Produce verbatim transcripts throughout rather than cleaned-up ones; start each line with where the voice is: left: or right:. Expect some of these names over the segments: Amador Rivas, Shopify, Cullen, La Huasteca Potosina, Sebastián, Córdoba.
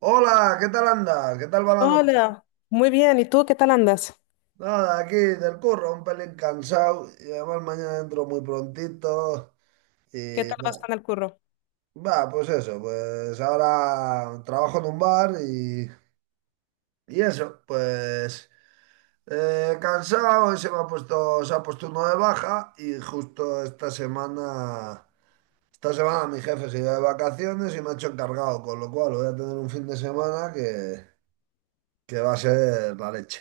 right: Hola, ¿qué tal andas? ¿Qué tal va la noche?
left: Hola, muy bien. ¿Y tú qué tal andas?
right: Nada, aquí del curro, un pelín cansado y además mañana entro muy prontito
left: ¿Qué
right: y
left: tal vas
right: nada.
left: con el curro?
right: Va, pues eso, pues ahora trabajo en un bar y, y eso, pues eh, cansado, se me ha puesto, se ha puesto uno de baja y justo esta semana, esta semana mi jefe se iba de vacaciones y me ha hecho encargado, con lo cual voy a tener un fin de semana que, que va a ser la leche.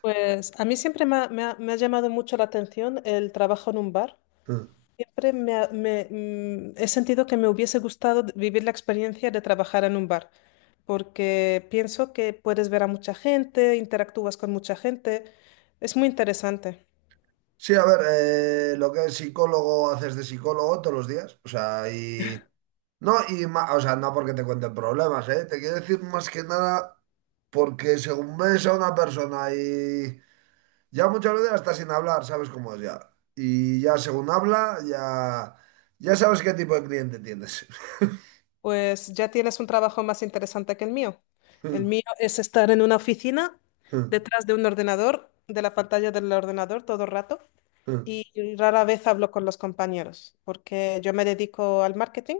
left: Pues a mí siempre me ha, me ha- me ha llamado mucho la atención el trabajo en un bar. Siempre me, ha- me- mm, he sentido que me hubiese gustado d- vivir la experiencia de trabajar en un bar, porque pienso que puedes ver a mucha gente, interactúas con mucha gente. Es muy interesante.
right: Sí, a ver, eh, lo que es psicólogo, haces de psicólogo todos los días. O sea, y. No, y ma- o sea, no porque te cuenten problemas, ¿eh? Te quiero decir más que nada porque según ves a una persona y ya muchas veces hasta sin hablar, sabes cómo es ya. Y ya según habla, ya, ya sabes qué tipo de cliente tienes.
left: Pues ya tienes un trabajo más interesante que el mío. El mío es estar en una oficina, detrás de un ordenador, de la pantalla del ordenador todo el rato, y rara vez hablo con los compañeros porque yo me dedico al marketing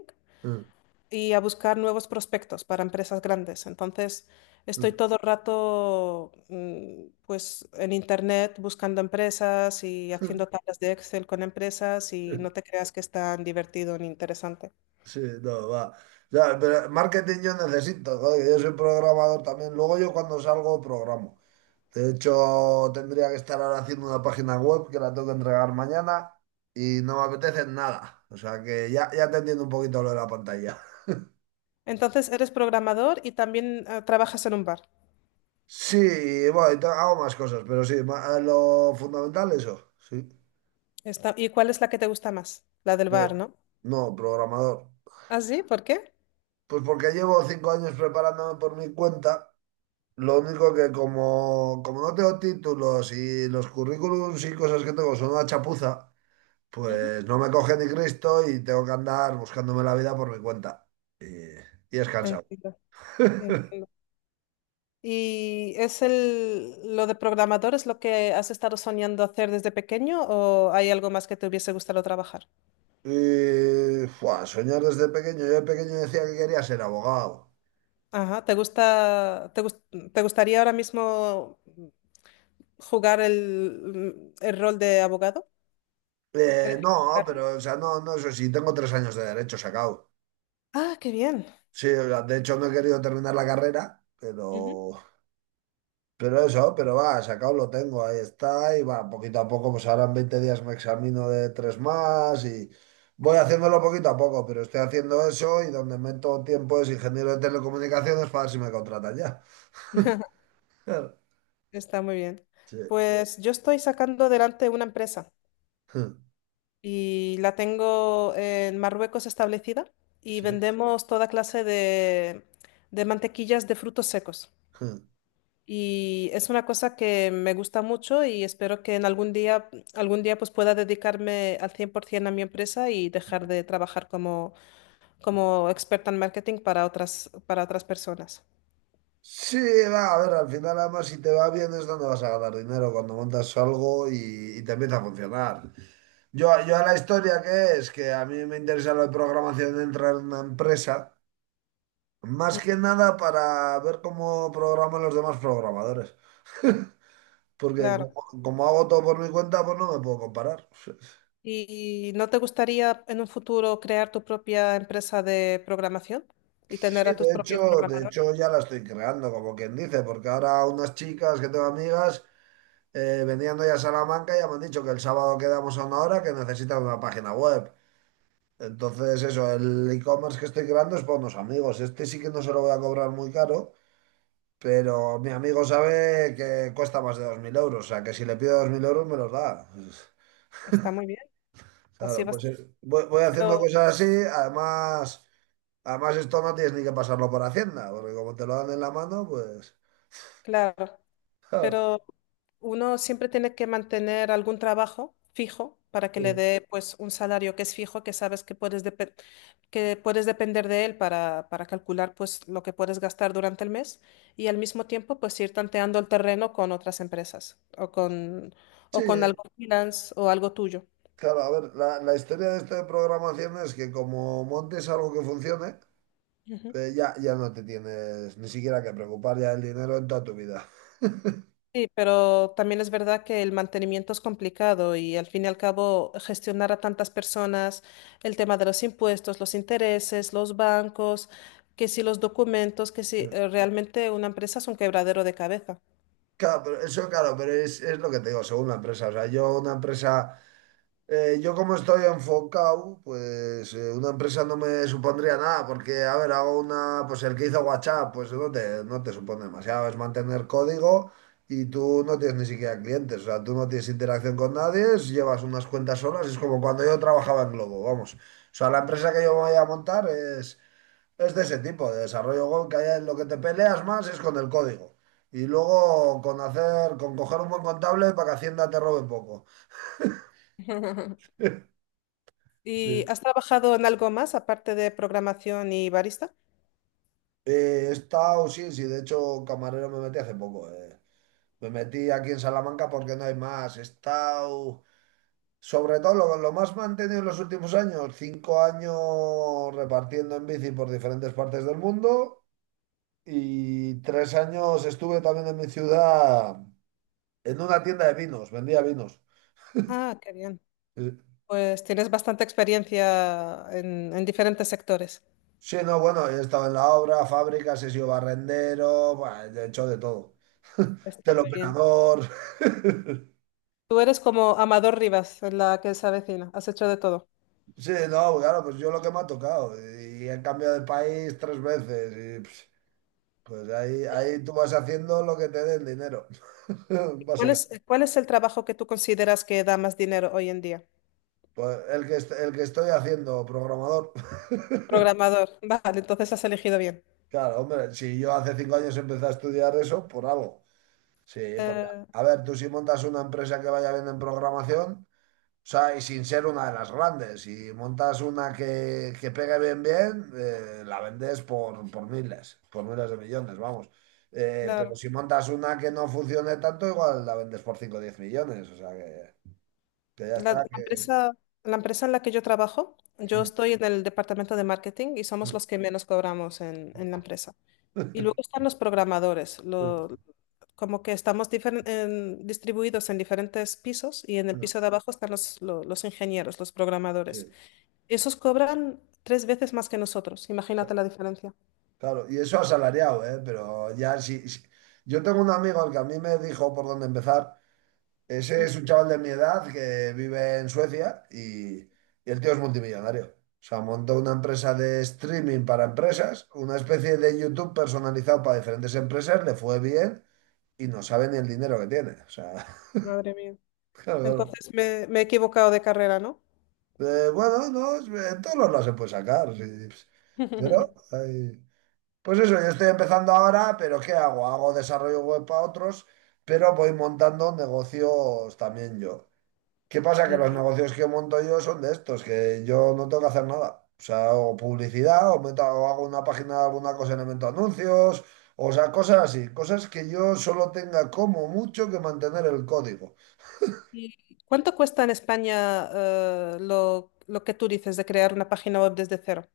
left: y a buscar nuevos prospectos para empresas grandes. Entonces, estoy todo el rato mm, pues en internet buscando empresas y haciendo tablas de Excel con empresas, y no te creas que es tan divertido ni interesante.
right: Sí, no, va. Ya, pero marketing yo necesito, joder, yo soy programador también. Luego yo cuando salgo programo. De hecho, tendría que estar ahora haciendo una página web que la tengo que entregar mañana y no me apetece nada. O sea que ya, ya te entiendo un poquito lo de la pantalla.
left: Entonces, eres programador y también eh, trabajas en un bar.
right: Sí, bueno, y te- hago más cosas, pero sí, ma- eh, lo fundamental eso, sí.
left: Está- ¿y cuál es la que te gusta más? La del
right: Eh,
left: bar, ¿no?
right: no, programador.
left: ¿Ah, sí? ¿Por qué?
right: Pues porque llevo cinco años preparándome por mi cuenta. Lo único que como, como no tengo títulos y los currículums y cosas que tengo son una chapuza,
left: Ujú.
right: pues no me coge ni Cristo y tengo que andar buscándome la vida por mi cuenta. Y, y es cansado.
left: Entiendo, entiendo. ¿Y es el, lo de programador es lo que has estado soñando hacer desde pequeño, o hay algo más que te hubiese gustado trabajar?
right: Y, fua, soñar desde pequeño. Yo de pequeño decía que quería ser abogado.
left: Ajá, ¿te gusta, te gus- te gustaría ahora mismo jugar el, el rol de abogado?
right: Eh, no,
left: ¿Ejercitarlo?
right: pero, o sea, no, no, eso sí, tengo tres años de derecho sacado.
left: Ah, qué bien.
right: Sí, o sea, de hecho no he querido terminar la carrera,
left: Ujú.
right: pero Pero eso, pero va, sacado lo tengo, ahí está, y va, poquito a poco, pues ahora en veinte días me examino de tres más y voy haciéndolo poquito a poco, pero estoy haciendo eso y donde meto tiempo es ingeniero de telecomunicaciones para ver si me contratan ya. Claro.
left: Está muy bien.
right: Sí.
left: Pues yo estoy sacando adelante una empresa y la tengo en Marruecos establecida, y
right: Sí.
left: vendemos toda clase de, de mantequillas de frutos secos. Y es una cosa que me gusta mucho y espero que en algún día, algún día pues pueda dedicarme al cien por ciento a mi empresa y dejar de trabajar como, como experta en marketing para otras, para otras personas.
right: Sí, va, a ver, al final además si te va bien es donde vas a ganar dinero cuando montas algo y, y te empieza a funcionar. Yo, yo a la historia que es, que a mí me interesa lo de programación de entrar en una empresa. Más que
left: Mm,
right: nada para ver cómo programan los demás programadores. Porque
left: claro.
right: como, como hago todo por mi cuenta, pues no me puedo comparar.
left: ¿Y no te gustaría en un futuro crear tu propia empresa de programación y
right: Sí,
left: tener a tus
right: de
left: propios
right: hecho, de
left: programadores?
right: hecho ya la estoy creando, como quien dice, porque ahora unas chicas que tengo amigas eh, venían hoy a Salamanca y ya me han dicho que el sábado quedamos a una hora que necesitan una página web. Entonces, eso, el e-commerce que estoy creando es para unos amigos. Este sí que no se lo voy a cobrar muy caro, pero mi amigo sabe que cuesta más de dos mil euros, o sea que si le pido dos mil euros me los da.
left: Está muy bien. Así
right: Claro,
left: vas,
right: pues eh, voy, voy haciendo
left: pero,
right: cosas así, además, además esto no tienes ni que pasarlo por Hacienda, porque como te lo dan en la mano, pues...
left: claro, pero uno siempre tiene que mantener algún trabajo fijo para que le
right: eh,
left: dé pues un salario que es fijo, que sabes que puedes depe- que puedes depender de él para, para calcular pues lo que puedes gastar durante el mes, y al mismo tiempo pues ir tanteando el terreno con otras empresas, o con,
right: sí,
left: o con algo freelance o algo tuyo.
right: claro, a ver, la, la historia de esto de programación es que como montes algo que funcione, eh, ya, ya no te tienes ni siquiera que preocupar ya del dinero en toda tu vida.
left: Sí, pero también es verdad que el mantenimiento es complicado y al fin y al cabo gestionar a tantas personas, el tema de los impuestos, los intereses, los bancos, que si los documentos, que si
right: Mm.
left: eh, realmente una empresa es un quebradero de cabeza.
right: Claro, pero eso claro, pero es, es lo que te digo, según la empresa. O sea, yo una empresa. Eh, yo como estoy enfocado, pues eh, una empresa no me supondría nada, porque, a ver, hago una, pues el que hizo WhatsApp, pues no te, no te supone demasiado, es mantener código y tú no tienes ni siquiera clientes, o sea, tú no tienes interacción con nadie, es- llevas unas cuentas solas, es como cuando yo trabajaba en Globo, vamos. O sea, la empresa que yo me voy a montar es, es de ese tipo, de desarrollo web, que hay- lo que te peleas más es con el código. Y luego con hacer, con coger un buen contable para que Hacienda te robe poco. Sí.
left: ¿Y has trabajado en algo más aparte de programación y barista?
right: Eh, he estado, sí, sí, de hecho, camarero me metí hace poco. eh. Me metí aquí en Salamanca porque no hay más. He estado, sobre todo lo, lo más mantenido en los últimos años, cinco años repartiendo en bici por diferentes partes del mundo y tres años estuve también en mi ciudad en una tienda de vinos, vendía vinos.
left: Ah, qué bien.
right: Eh,
left: Pues tienes bastante experiencia en, en diferentes sectores.
right: Sí, no, bueno, he estado en la obra, fábricas, he sido barrendero, buah, he hecho de todo.
left: Está muy bien.
right: Teleoperador.
left: Tú eres como Amador Rivas, en La que se avecina. Has hecho de todo.
right: Sí, no, claro, pues yo lo que me ha tocado. Y he cambiado de país tres veces. Y pues, pues ahí, ahí tú vas haciendo lo que te dé el dinero.
left: ¿Y ¿Cuál es,
right: Básicamente.
left: cuál es el trabajo que tú consideras que da más dinero hoy en día?
right: Pues el que, est- el que estoy haciendo, programador.
left: Programador. Vale, entonces has elegido bien.
right: Claro, hombre, si yo hace cinco años empecé a estudiar eso, por algo. Sí, porque,
left: Eh,
right: a ver, tú si montas una empresa que vaya bien en programación. Sea, y sin ser una de las grandes. Si montas una que, que pegue bien, bien, eh, la vendes por, por miles, por miles de millones, vamos. Eh, pero
left: claro.
right: si montas una que no funcione tanto, igual la vendes por cinco o diez millones. O sea, que, que ya
left: La, la
right: está. Que...
left: empresa, la empresa en la que yo trabajo, yo estoy en el departamento de marketing y somos los que menos cobramos en, en la empresa. Y luego están los programadores, lo- como que estamos difer- en- distribuidos en diferentes pisos, y en el piso de abajo están los, lo- los ingenieros, los programadores.
right: Sí,
left: Esos cobran tres veces más que nosotros, imagínate la diferencia.
right: claro. Y eso asalariado, ¿eh? Pero ya si... si- Yo tengo un amigo al que a mí me dijo por dónde empezar. Ese
left: Mm.
right: es un chaval de mi edad que vive en Suecia y, y el tío es multimillonario. O sea, montó una empresa de streaming para empresas, una especie de YouTube personalizado para diferentes empresas, le fue bien y no sabe ni el dinero que tiene. O sea,
left: Madre mía.
right: claro, claro.
left: Entonces me, me he equivocado de carrera, ¿no?
right: Eh, bueno, no, es- en todos los lados se puede sacar. Sí. Pero, ay, pues eso, yo estoy empezando ahora, pero ¿qué hago? Hago desarrollo web para otros, pero voy montando negocios también yo. ¿Qué pasa? Que los negocios que monto yo son de estos, que yo no tengo que hacer nada. O sea, o publicidad, o, meto- o hago una página de alguna cosa y le meto anuncios, o sea, cosas así, cosas que yo solo tenga como mucho que mantener el código.
left: ¿Y cuánto cuesta en España eh, lo, lo que tú dices de crear una página web desde cero?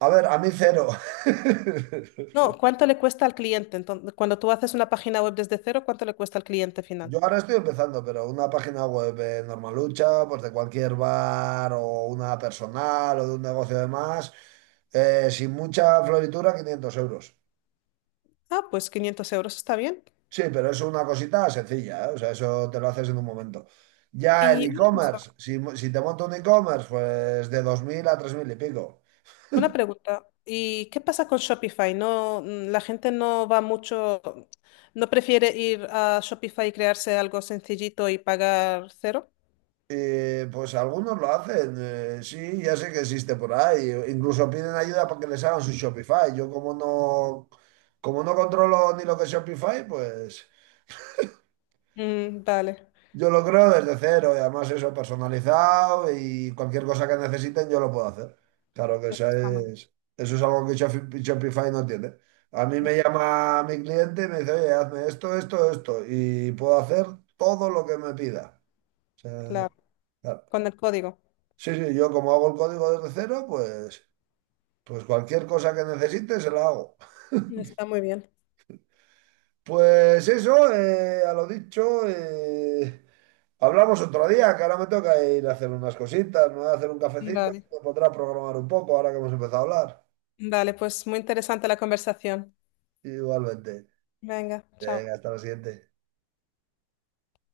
right: A ver, a mí cero.
left: No, ¿cuánto le cuesta al cliente? Entonces, cuando tú haces una página web desde cero, ¿cuánto le cuesta al cliente
right: Yo
left: final?
right: ahora estoy empezando, pero una página web eh, normalucha, pues de cualquier bar o una personal o de un negocio de más, eh, sin mucha floritura, quinientos euros.
left: Ah, pues quinientos euros, está bien.
right: Sí, pero es una cosita sencilla, ¿eh? O sea, eso te lo haces en un momento. Ya el
left: Y una cosa,
right: e-commerce, si, mo- si te monto un e-commerce, pues de dos mil a tres mil y pico.
left: una pregunta, ¿y qué pasa con Shopify? No, mm, la gente no va mucho, no prefiere ir a Shopify y crearse algo sencillito y pagar cero.
right: Y, pues algunos lo hacen, eh, sí, ya sé que existe por ahí. Incluso piden ayuda para que les hagan su Shopify. Yo como no, como no controlo ni lo que es Shopify, pues...
left: Mm, vale.
right: Yo lo creo desde cero y además eso personalizado y cualquier cosa que necesiten yo lo puedo hacer. Claro que eso
left: Está muy
right: es- eso es algo que Shopify, Shopify no tiene. A mí me
left: bien.
right: llama mi cliente y me dice, oye, hazme esto, esto, esto y puedo hacer todo lo que me pida. O sea,
left: Claro,
right: claro.
left: con el código.
right: Sí, sí, yo como hago el código desde cero, pues, pues cualquier cosa que necesite se la hago.
left: Está muy bien.
right: Pues eso, eh, a lo dicho. eh, Hablamos otro día, que ahora me toca ir a hacer unas cositas, me voy a hacer un cafecito,
left: Vale.
right: me podrá programar un poco ahora que hemos empezado a hablar.
left: Dale, pues muy interesante la conversación.
right: Igualmente.
left: Venga, chao.
right: Venga, hasta la siguiente.